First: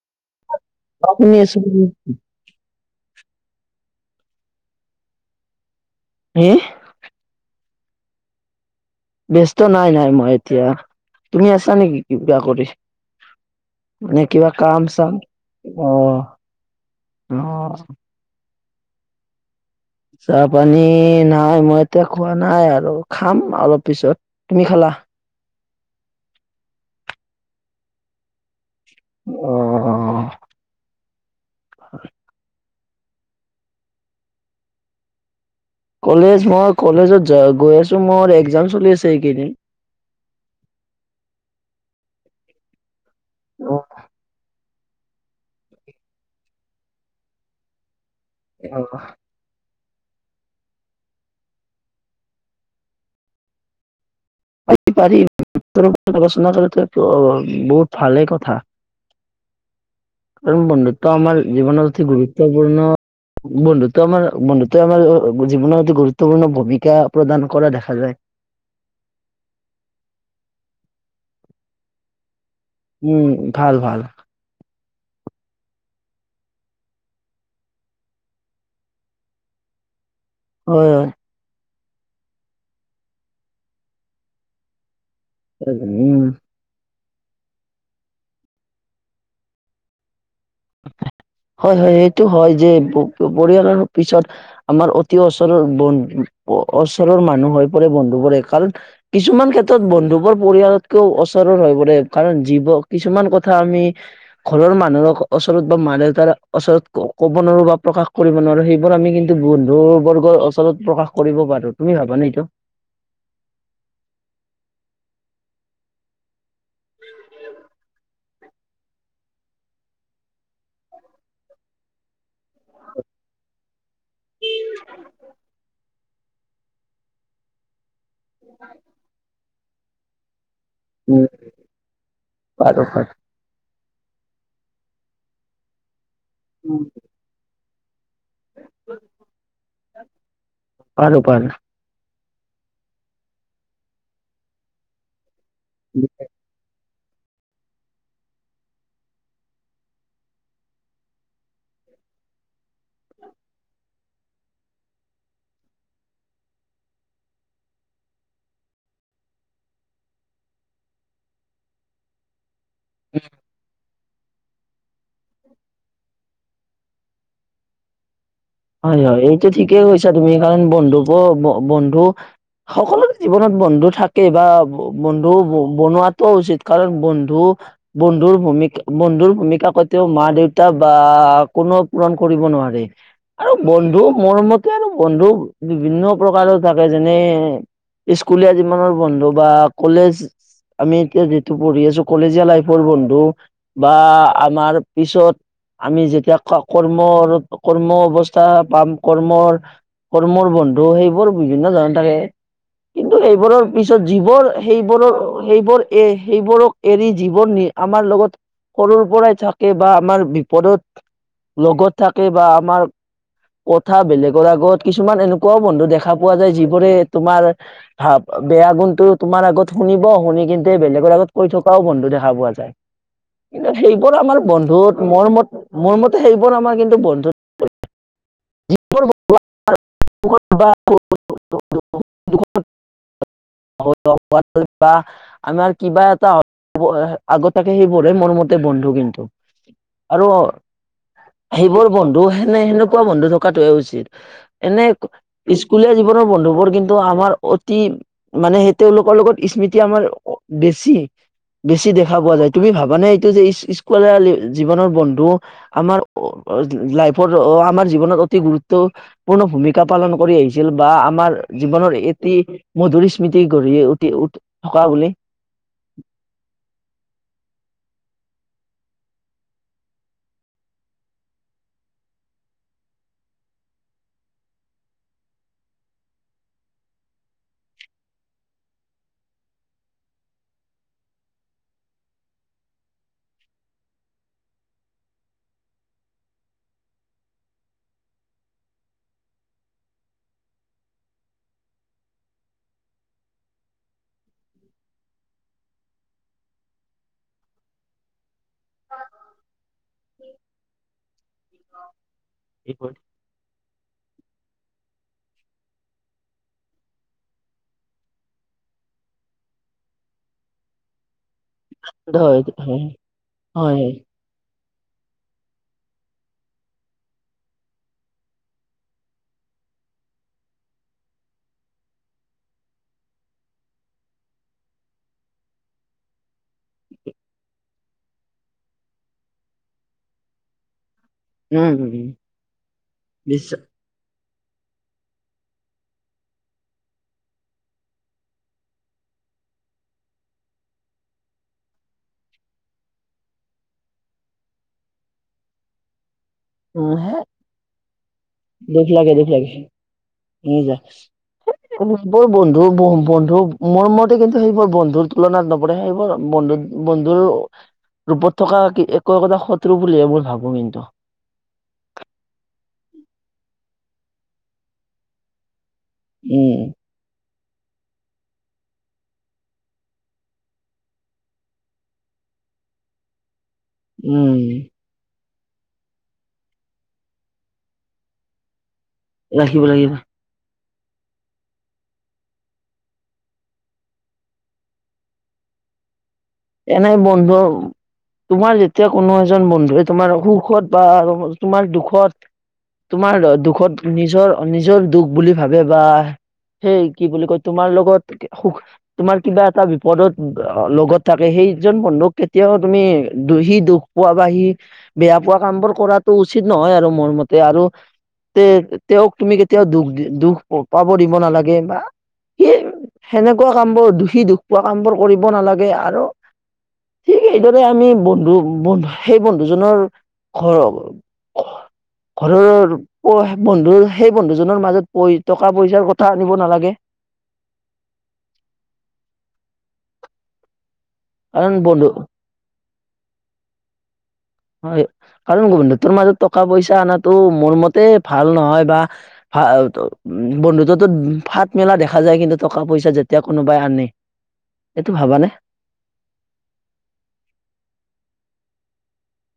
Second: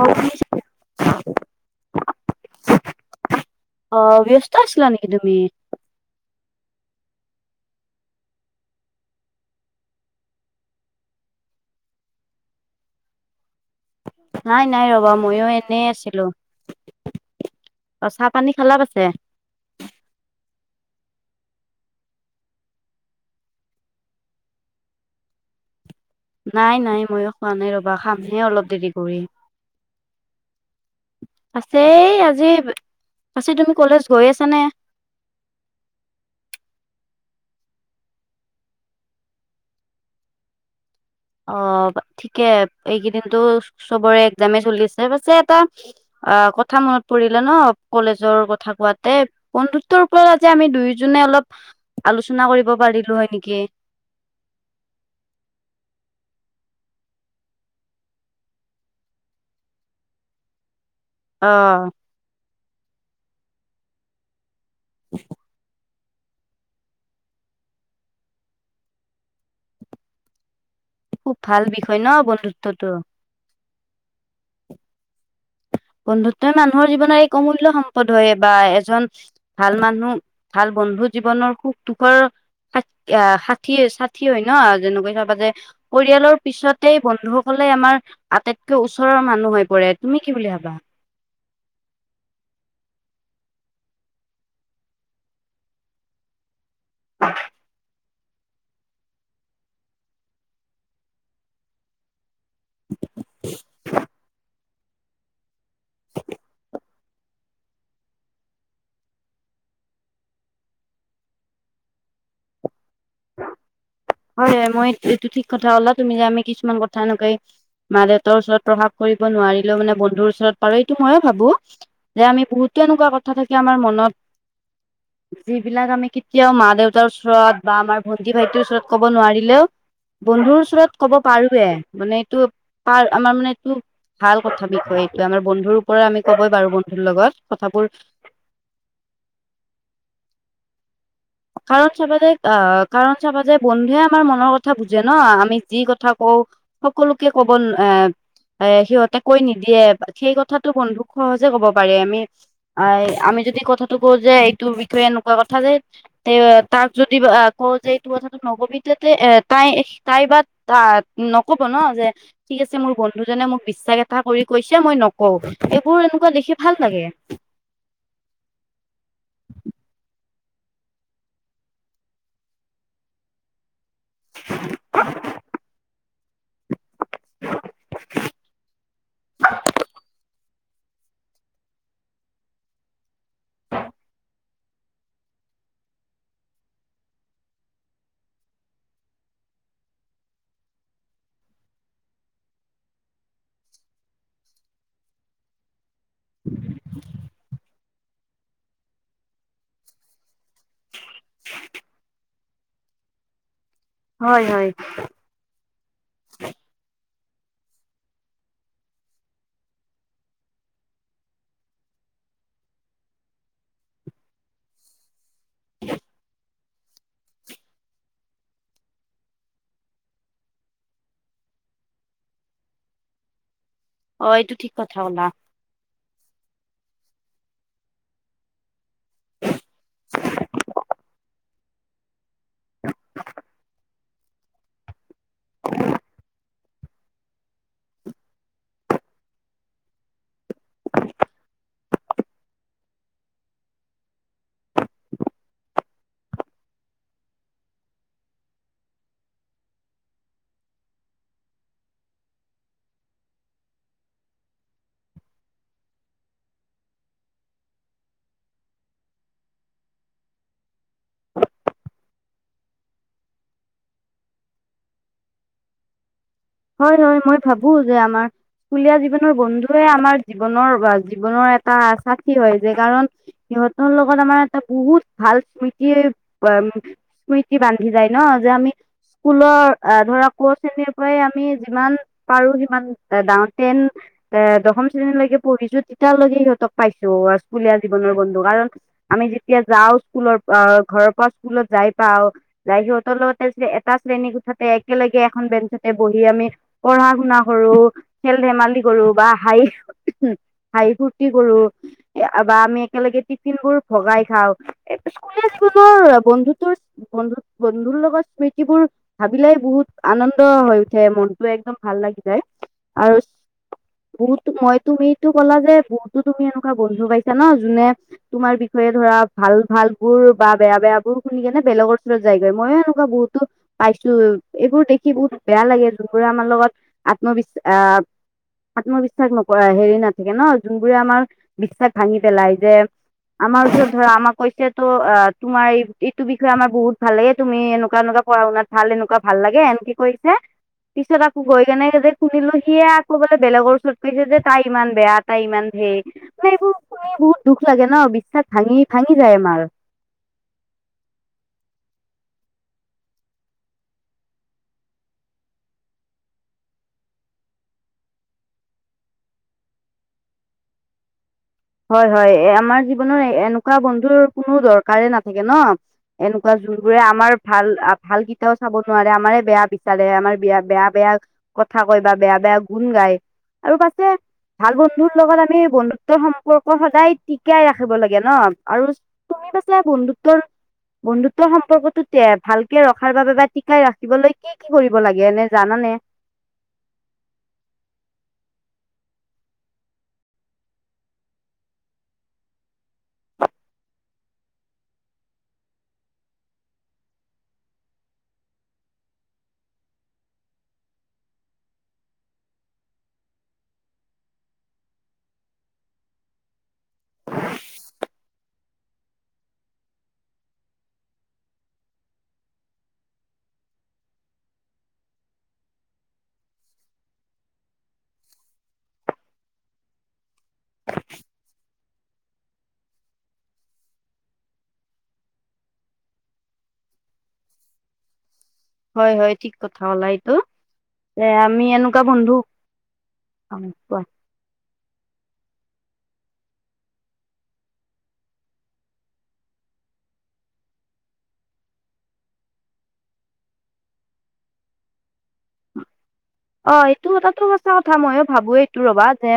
অ' [unintelligible] অ', ব্যস্ত আছিলা নেকি তুমি। হে ব্যস্ত নাই, নাই মই এতিয়া তুমি আছা নেকি কিবা কৰি। নে কিবা নাই কাম নাই ৰবা চাম ময়ো এনেই অ', অ'। ত চাহ পানী খালা পাছে। চাহ পানী নাই মই এতিয়া খোৱা নাই আৰু খাম অলপ পিছত। তুমি খালা। নাই নাই ময়ো খোৱা নাই ৰবা, খামহে অলপ দেৰি কৰি। অ আছে আজি, আজি তুমি কলেজ হৈ আছানে? কলেজ মই কলেজত য গৈ আছোঁ। মোৰ এক্সাম চলি আছে এইকেইদিন। অ', ঠিকে এইকেইদিনটো চবৰে এক্সাম চলিছে। ত পাছে এটা অ', কথা মনত পৰিলে ন কলেজৰ কথা কোৱাতে, বন্ধুত্বৰ ওপৰত আজি আমি দুয়োজনে অলপ আলোচনা কৰিব পাৰিলো হয় নেকি। পাৰি, পাৰি বন্ধুত্ব ওপৰত আলোচনা কৰাটো বহুত ভালে কথা। কাৰণ বন্ধুত্ব আমাৰ অ জীৱনৰত অতি গুৰুত্বপূৰ্ণ বন্ধুত্ব আমাৰ বন্ধুত্বৰ। আমাৰ জীৱনৰত অতি গুৰুত্বপূৰ্ণ ভূমিকা প্ৰদান কৰা দেখা যায়। খুব ভাল বিষয় ন বন্ধুত্বটো। উম' ভাল, ভাল। বন্ধুত্বই মানুহৰ জীৱনৰ এই অমূল্য সম্পদ হয় বা এজন ভাল মানুহ। ভাল হয় বন্ধু হয় জীৱনৰ সুখ দুখৰ ষাঠি, ষাঠি হয় ন যেনেকুৱা যে উম পৰিয়ালৰ পিছত গোটেই বন্ধু সকলে আমাৰ আটাইতকৈ ওচৰৰ মানুহ হৈ পৰে তুমি কি বুলি ভাবা। হয় সেইটো হয় পৰিয়ালৰ পিছত আমাৰ অতি ওচৰৰ বন্ধু ওচৰৰ মানুহ হৈ পৰে বন্ধু। কাৰণ কিছুমান ক্ষেত্ৰত বন্ধুবোৰ পৰিয়ালতকেও ওচৰ হৈ পৰে। কাৰণ জীৱ কিছুমান কথা আমি ঘৰৰ মানুহৰ ওচৰত বা মা দেউতাৰ ওচৰত ক'ব নোৱাৰো বা প্ৰকাশ কৰিব নোৱাৰোঁ। সেইবোৰ আমি কিন্তু বন্ধু বৰ্গৰ ওচৰত প্ৰকাশ কৰিব পাৰোঁ। তুমি ভাবানে এইটো। [inaudible] হয়, হয় মই এইটো ঠিক লা তুমি যে কিছুমান কথা এনেক মা দেউতৰ ওচৰত প্ৰভাৱ কৰিব নোৱাৰিলেও মানে বন্ধুৰ ওচৰত পাৰো এইটো ময়ো ভাবোঁ। যে আমি বহুতে এনেকুৱা কথা থাকি আমাৰ মনত যিবিলাক আমি কেতিয়াও মা দেউতাৰ ওচৰত বা আমাৰ ভন্টি ভাইটিৰ ওচৰত মাৰিলেও বন্ধুৰ ওচৰত কব উম পাৰোয়ে মানে এইটো পাৰো পাৰো। পাৰ আমাৰ মানে এইটো ভাল কথা বিষয়ে এইটো আমাৰ বন্ধুৰ ওপৰত আমি কবই পাৰো বন্ধুৰ লগত কথাবোৰ পাৰো, পাৰো। কাৰণ চাবা যায় অ', কাৰণ চাবা যায় বন্ধুৱে আমাৰ মনৰ কথা বুজে ন আমি যি কথা কওঁ সকলোকে ক'ব এ এ সিহঁতে কৈ নিদিয়ে সেই কথাতটো বন্ধুক সহজে কব পাৰে আমি আমি যদি কথাটো কওঁ যে এইটোৰ বিষয়ে এনেকুৱা কথা যে তে তাক যদি কও যে এটো কথা নকবি তাতে এ তাই-তাই বা আহ নকব ন যে ঠিক আছে মোৰ বন্ধুজনে মোক বিশ্বাস এটা কৰি কৈছে মই নকওঁ এইবোৰ এনেকুৱা দেখি ভাল লাগে। হয়-হয় এইটো ঠিকেই কৈছা তুমি কাৰণ বন্ধুক-বন্ধু সকলোৰ জীৱনত বন্ধু থাকে বা বন্ধু বনোৱাতটো উচিত, কাৰণ বন্ধু বন্ধুৰ ভূমিকা-বন্ধুৰ ভূমিকা কেতিও মা দেউতা বা কোনোও পূৰণ কৰিব নোৱাৰে আৰু বন্ধু মৰমত এতিয়া আৰু বন্ধু বিভিন্ন প্ৰকাৰৰ থাকে যেনে স্কুলীয়া জীৱনৰ বন্ধু বা কলেজ আমি এতিয়া যিটো পঢ়ি আছো কলেজীয়া লাইফৰ বন্ধু। বা আমাৰ পিছত আমি যেতিয়া কৰ্ম-কৰ্ম অৱস্থা পাম কৰ্মৰ-কৰ্মৰ বন্ধু সেইবোৰ বিভিন্ন ধৰণৰ থাকে। কিন্তু সেইবোৰৰ পিছত হয় যিবোৰ হয় সেইবোৰৰ-সেইবোৰ এ সেইবোৰক এৰি জীৱন নি আমাৰ লগত সৰুৰ পৰাই থাকে বা আমাৰ বিপদত লগত থাকে বা আমাৰ কথা বেলেগৰ আগত কিছুমান এনেকুৱাও বন্ধু দেখা পোৱা যায় যিবোৰে তোমাৰ ভাব বেয়া গুণটো তোমাৰ আগত শুনিব শুনি কিন্তু বেলেগৰ আগত কৈ থকাও বন্ধু দেখা পোৱা যায়। কিন্তু সেইবোৰ অ আমাৰ এইটো ঠিক কথা বন্ধুত কলা মোৰ মত মোৰ মতে সেইবোৰ আমাৰ কিন্তু বন্ধুত [unintelligible] [unintelligible] [inaudible] [unintelligible] আমাৰ কিবা এটা আগত থাকে সেইবোৰ হে মোৰ মতে বন্ধু কিন্তু। আৰু সেইবোৰ বন্ধু হেনে সেনেকুৱা বন্ধু থকাাতোৱে উচিত। এনে স্কুলীয়া জীৱনৰ বন্ধুবোৰ কিন্তু আমাৰ অতি মানে সেই তেওঁলোকৰ লগত স্মৃতি আমাৰ বেছি। বেছি দেখা পোৱা যায় তুমি ভাবানে এইটো যে স্কুল জীৱনৰ বন্ধু আমাৰ লাইফৰ আমাৰ জীৱনত অতি গুৰুত্ব পূৰ্ণ ভূমিকা পালন কৰি আহিছিল বা আমাৰ জীৱনৰ এটি মধুৰ স্মৃতি গঢ়ি উঠি উট থকা বুলি। হয়-হয় মই ভাবো যে আমাৰ স্কুলীয়া জীৱনৰ বন্ধুৱে আমাৰ জীৱনৰ জীৱনৰ এটা আচাকি হয় যে কাৰণ সিহঁতৰ লগত আমাৰ এটা বহুত ভাল স্মৃতি স্মৃতি বান্ধি যায় ন' যে স্কুলৰ ধৰা ক' শ্ৰেণীৰ পৰাই আমি আমি যিমান পাৰো সিমান ডাওঁতেন এ, দশম শ্ৰেণীলৈকে পঢ়িছো তেতিয়ালৈকে সিহঁতক পাইছো স্কুলীয়া জীৱনৰ বন্ধু কাৰণ আমি যেতিয়া যাওঁ স্কুলৰ প ঘৰৰ পৰা স্কুলত যাই পাও। লাইক সিহঁতৰ লগতে যেতিয়া এটা শ্ৰেণী উঠাতে একেলগে এখন বেঞ্চতে বহি আমি পঢ়া শুনা কৰো, খেল ধেমালি কৰো বা হাই হাহি ফূৰ্তি কৰো বা আমি একেলগে টিফিন বোৰ ভগাই খাও এ, স্কুলিয়া জীৱনৰ বন্ধুতৰ বন্ধু-বন্ধুৰ লগত স্মৃতিবোৰ ভাবিলেই বহুত আনন্দ হৈ উঠে মন তো একদম ভাল লাগি হয় যায় হয় আৰু হয় বহুতো মই তুমিতো ক'লা যে বহুতো তুমি এনেকুৱা বন্ধু পাইছা ন' যোনে তোমাৰ বিষয়ে ধৰা ভাল ভালবোৰ বা বেয়া বেয়াবোৰ শুনি কেনে বেলেগৰ ওচৰত যায়গৈ, ময়ো এনেকুৱা বহুতো পাইছোঁ, এইবোৰ দেখি বহুত বেয়া লাগে যোনবোৰে আমাৰ লগত আত্মবিশ্বা আ আত্মবিশ্বাস নকৰা হেৰি নাথাকে ন' যোনবোৰে আমাৰ উম বিশ্বাস উম ভাঙি পেলাই যে নিশ্চয় আমাৰ ওচৰত ধৰা আমাক কৈছে ত' আ, তোমাৰ এই এইটো বিষয়ে আমাৰ বহুত ভাল লাগে, তুমি এনেকুৱা এনেকুৱা পঢ়া শুনাত ভাল এনেকুৱা ভাল লাগে এনকে কৈ [unintelligible] পিছত আকৌ গৈ কেনে যে শুনিলোঁ সিয়ে আকৌ বোলে বেলেগৰ ওচৰত কৈছে যে তাই ইমান বেয়া তাই ইমান ঢেৰ, মানে এইবোৰ উম শুনি হে বহুত দুখ লাগে ন' বিশ্বাস ভাঙি ভাঙি যায় আমাৰ। ভাঙি যা। [inaudible] বোৰ বন্ধু ব-বন্ধু মোৰ মতে কিন্তু সেইবোৰ বন্ধুৰ তুলনাত নপৰে সেইবোৰ বন্ধুত বন্ধুৰ ৰূপত থকা একো একোটা শত্ৰু বুলহে মই ভাবোঁ কিন্তু। হয় হয় এ, আমাৰ জীৱনৰ এনেকুৱা বন্ধুৰ কোনো দৰকাৰে নাথাকে ন'। এনেকুৱা উম। যোন বোৰে আমাৰ ভাল, ভাল কেইটাও চাব নোৱাৰে, আমাৰে বেয়া বিচাৰে, আমাৰ বয়া-বেয়া বেয়া কথা কয় বা বেয়া বেয়া গুণ গায়। আৰু পাছে উম ভাল বন্ধুৰ লগত আমি বন্ধুত্বৰ সম সম্পৰ্ক সদায় টিকিয়াই ৰাখিব লাগে ন' আৰু তুমি ৰাখিব পাছে লাগিব বন্ধু ত্বৰ বন্ধুত্ব সম্পৰ্কটো তে ভালকে ৰখাৰ বাবে বা টিকাই ৰাখিবলৈকে কি কি কি কৰিব লাগে এনে জানানে? এনেই বন্ধু তোমাৰ যেতিয়া কোনো এজন বন্ধুৱে তোমাৰ সুখত বা তোমাৰ দুখত তোমাৰ দুখত নিজৰ নিজৰ দুখ বুলি ভাবে বা সেই কি বুলি কয় তোমাৰ লগত সুখ, তোমাৰ কিবা এটা বিপদত লগত থাকে সেইজন বন্ধুক কেতিয়াও তুমি সি দুখ পোৱা বা সি বেয়া পোৱা কামবোৰ কৰাটো উচিত নহয় আৰু মোৰ মতে আৰু তে তেওঁক তুমি কেতিয়াও দুখ দুখ পাব দিব নালাগে বা সি সেনেকুৱা কামবোৰ, দুষি দুখ পোৱা কামবোৰ কৰিব নালাগে আৰু ঠিক সেইদৰে আমি বন্ধু বন্ধু সেই বন্ধুজনৰ ঘৰৰ [inaudible] ঘৰৰৰ পই বন্ধু সেই বন্ধুজনৰ মাজত পই টকা পইচাৰ কথা আনিব নালাগে। হয় হয় ঠিক কথা ক'লা এইটো, এ, আমি এনেকুৱা বন্ধু [unintelligible] হয় কাৰণ বন্ধুত্বৰ মাজত টকা পইচা অনাটো মোৰ মতে ভাল নহয় বা ফা, বন্ধুত্বটোত ফাট মেলা দেখা যায় কিন্তু টকা পইচা যেতিয়া কোনোবাই আনে। এইটো ভাবানে? অ' এইটো কথাটো সচা কথা, ময়ো ভাবোঁ এইটো ৰ'বা যে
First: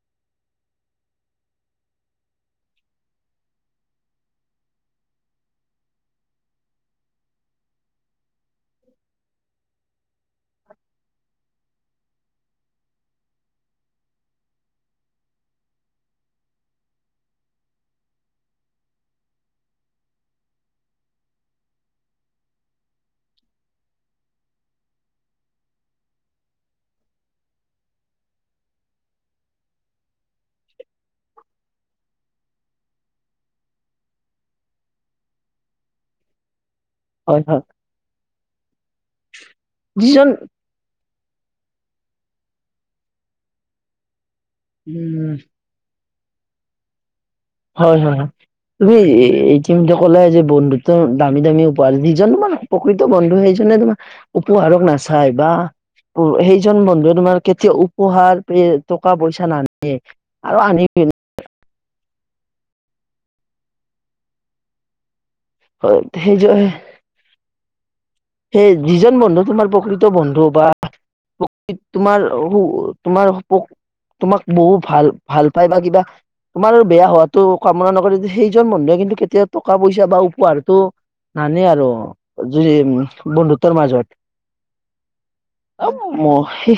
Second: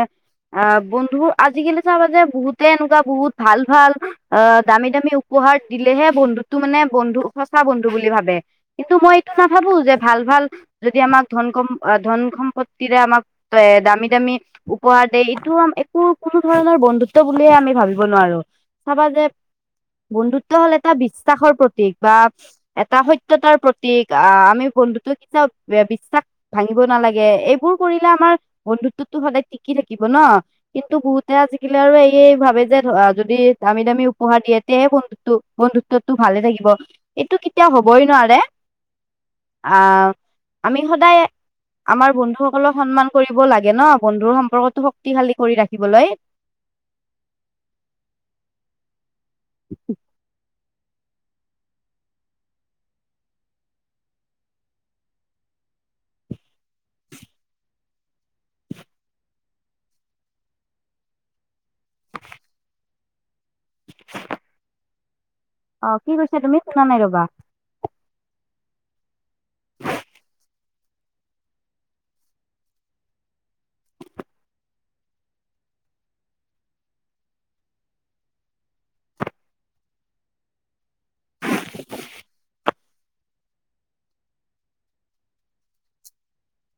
আ, বন্ধু আজিকালি চাবা যে বহুতে এনেকুৱা বহুত ভাল ভাল আ, দামী দামী উ পহাৰ দিলেহে বন্ধুত্বটো মানে বন্ধু সঁচা বন্ধু বুলি ভাবে। কিন্তু মই এইটো নাভাবোঁ যে ভাল ভাল যদি আমাক ধন সম অ' ধন সম্পত্তিৰে আমাক এ, দামী দামী উপহাৰ দে এইটো একো কোনো ধৰণৰ বন্ধুত্ব বুলিয়ে আমি ভাবিব নোৱাৰো। চাবা যে বন্ধুত্ব হ'ল এটা বিশ্বাসৰ প্ৰতীক বা এটা সত্যতাৰ প্ৰতীক আহ আমি বন্ধুতোক কেতিয়াও বি বিশ্বাস ভাঙিব নালাগে এইবোৰ কৰিলে আমাৰ বন্ধুত্বতো সদায় টিকি থাকিব ন। কিন্তু বহুতে আজিকালি আৰু এয়ে ভাবে যে ধৰা যদি দামী দামী উপহাৰ দিয়ে তেহে বন্ধু টো বন্ধুত্বটো ভালে থাকিব। হয় এইটো হয় কেতিয়াও হবই নোৱাৰে আহ যিজন আমি সদায় আমাৰ বন্ধুসকলক সন্মান কৰিব লাগে ন বন্ধুৰ সম্পৰ্কটো উম শক্তিশালী কৰি ৰাখিবলৈ। হয় হয় তুমি ইতিমধ্যে কলাই যে বন্ধু ত দামী দামী উপহাৰ যিজন মানে প্ৰকৃত বন্ধু সেইজনে তোমাৰ উপহাৰক নাচাই বা সেইজন বন্ধুৱে তোমাৰ কেতিয়াও উ উপহাৰটোৱে টকা পইচা নানিয়ে আৰু আনি [unintelligible] অ' কি সেই কৈছা তুমি শুনা নাই ৰ'বা। সেই যিজন বন্ধু তোমাৰ প্ৰকৃত বন্ধু বা প্ৰকৃত তোমাৰ হওঁ তোমাৰ হওক তোমাক বহু ভাল ভাল পায় বা কিবা। তোমাৰ বেয়া হোৱাটো কামনা নকৰে সেইজন বন্ধুৱে কিন্তু কেতিয়াও টকা পইচা বা উপহাৰটো নানে আৰু যদি বন্ধুত্বৰ মাজত এ ম সেই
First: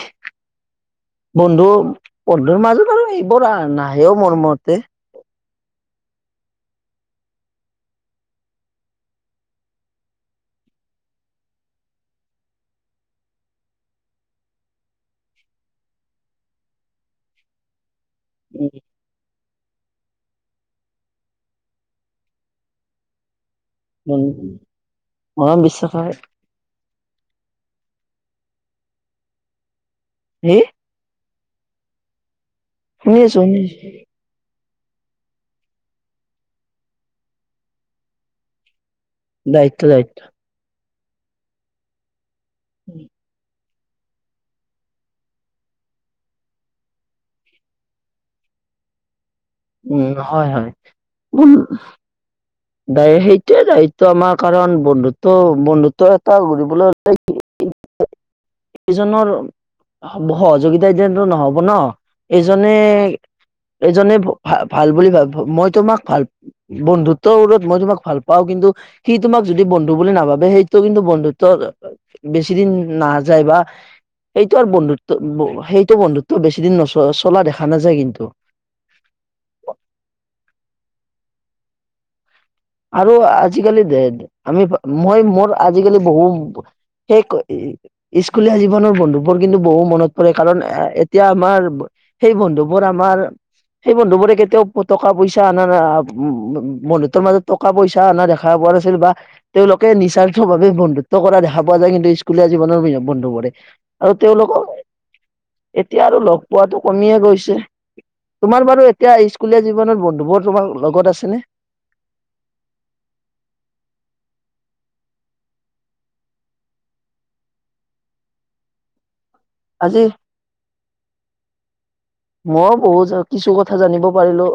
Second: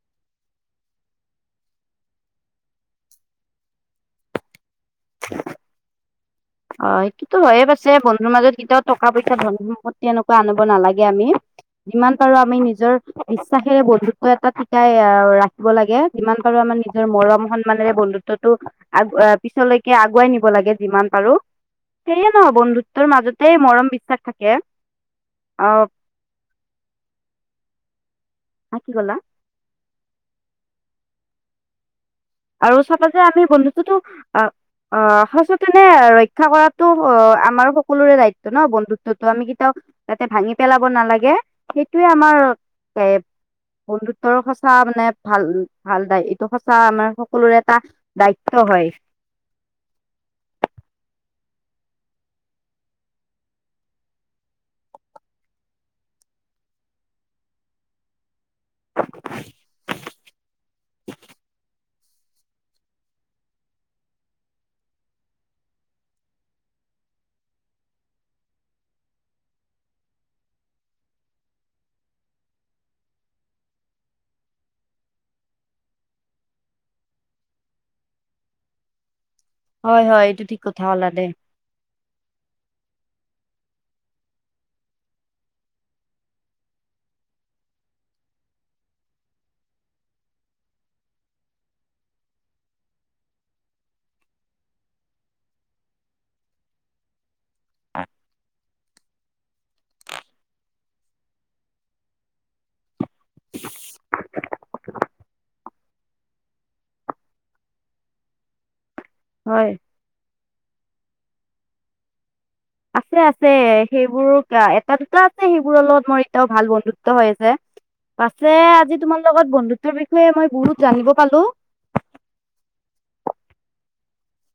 বন্ধু বন্ধুৰ মাজত আৰু এইবোৰ নাহেও মোৰ মতে। অ' কিন্তু হয় পিছে আছে বন্ধুৰ কেতিয়াও টকা পইচা ধন সম্পত্তি তেনেকুৱা আনিব নালাগে আমি। যিমান পাৰো আমি নিজৰ বিশ্বাসেৰে বন্ধুত্ব এটা টিকাই আ ৰাখিব লাগে। যিমান পাৰো আমাৰ নিজৰ মৰম সন্মানেৰে বন্ধু ত্বটো আগ আ পিছলৈকে আগুৱাই নিব লাগে যিমান পাৰো। সেয়ে ন বন্ধুত্বৰ মাজতে মৰম বিশ্বাস উম থাকে মৰম অ'। বিশ্বাস হে হা কি ক'লা সেই আৰু চাবা শুনি যে আছো আমি শুনি আছো বন্ধুত্বটো আ অ সচেতনে ৰক্ষা কৰাতো অ' আমাৰো সকলোৰে দায়িত্ব ন বন্ধু ত্বটো আমি কেতিয়াও দায়িত্ব দায়িত্ব যাতে ভাঙি পেলাব নালাগে সেইটোয়ে আমাৰ এ বন্ধুত্বৰ সঁচা মানে ভাল ভাল দাই এইটো সঁচা আমাৰ স সকলোৰে এটা দায়িত্ব হয়। উম হয় হয় উম দায় সেইটোয়ে দায়িত্ব আমাৰ কাৰণ বন্ধুত্ব- বন্ধুত্ব এটা গঢ়িবলৈ হলে [unintelligible] এজনৰ সব সহযোগিতা যিহেতু নহব ন। এজনে এজনে ভ ভা ভাল বুলি ভাব মই তোমাক ভাল বন্ধু ত্ব বোৰত মই তোমাক ভাল পাওঁ কিন্তু সি তোমাক যদি বন্ধু বুলি নাভাবে সেইটো কিন্তু বন্ধুত্বৰ বেছি দিন নাযায় বা সেইটো আৰু বন্ধুত্ব ব সেইটো বন্ধুত্ব বেছি দিন নচ চলা দেখা নাযায় কিন্তু। হয় হয় এইটো ঠিক কথা কলা দে আৰু আজিকালি দে আমি মই মোৰ আজিকালি বহু সেই ক ই স্কুলীয়া জীৱনৰ বন্ধুবোৰ কিন্তু বহু মনত পৰে কাৰণ এ এতিয়া আমাৰ ব সেই বন্ধুবোৰ আমাৰ সেই বন্ধু বোৰে কেতিয়াও টকা পইচা অনা নাই উ বন্ধুত্বৰ মাজত টকা-পইচা অনা দেখা পোৱা নাছিল বা তেওঁলোকে নিস্বাৰ্থ ভাৱে বন্ধুত্ব কৰা দেখা পোৱা যায় কিন্তু স্কুলীয়া জীৱনৰ বন্ধু বোৰে। আৰু তেওঁলোক এতিয়া আৰু ল'গ পোৱাটো কমিয়ে গৈছে তোমাৰ বাৰু এতিয়া স্কুলীয়া হয়। জীৱনত বন্ধুবোৰ তোমাৰ লগত আছেনে? আছে আছে সেইবোৰ এটা দুটা আছে সেইবোৰৰ লগত মোৰ এতিয়াও ভাল বন্ধুত্ব হৈ আছে। পাছে আজি তোমাৰ লগত বন্ধুত্বৰ আজি বিষয়ে মই বহুত জানিব পালো। মই বহুত কিছু কথা জানিব পাৰিলো।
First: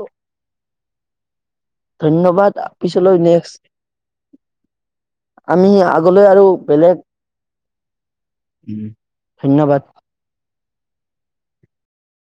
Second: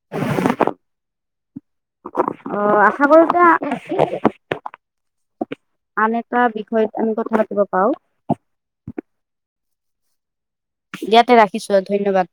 ধন্যবাদ অ আশা পিছলৈ কৰোতে নেক্সট আমি আন আগলৈ এটা আৰু বিষয়ত বেলেগ আমি কথা পাতিব পাৰো। ধন্যবাদ। ইয়াতে ৰাখিছো আৰু ধন্যবাদ।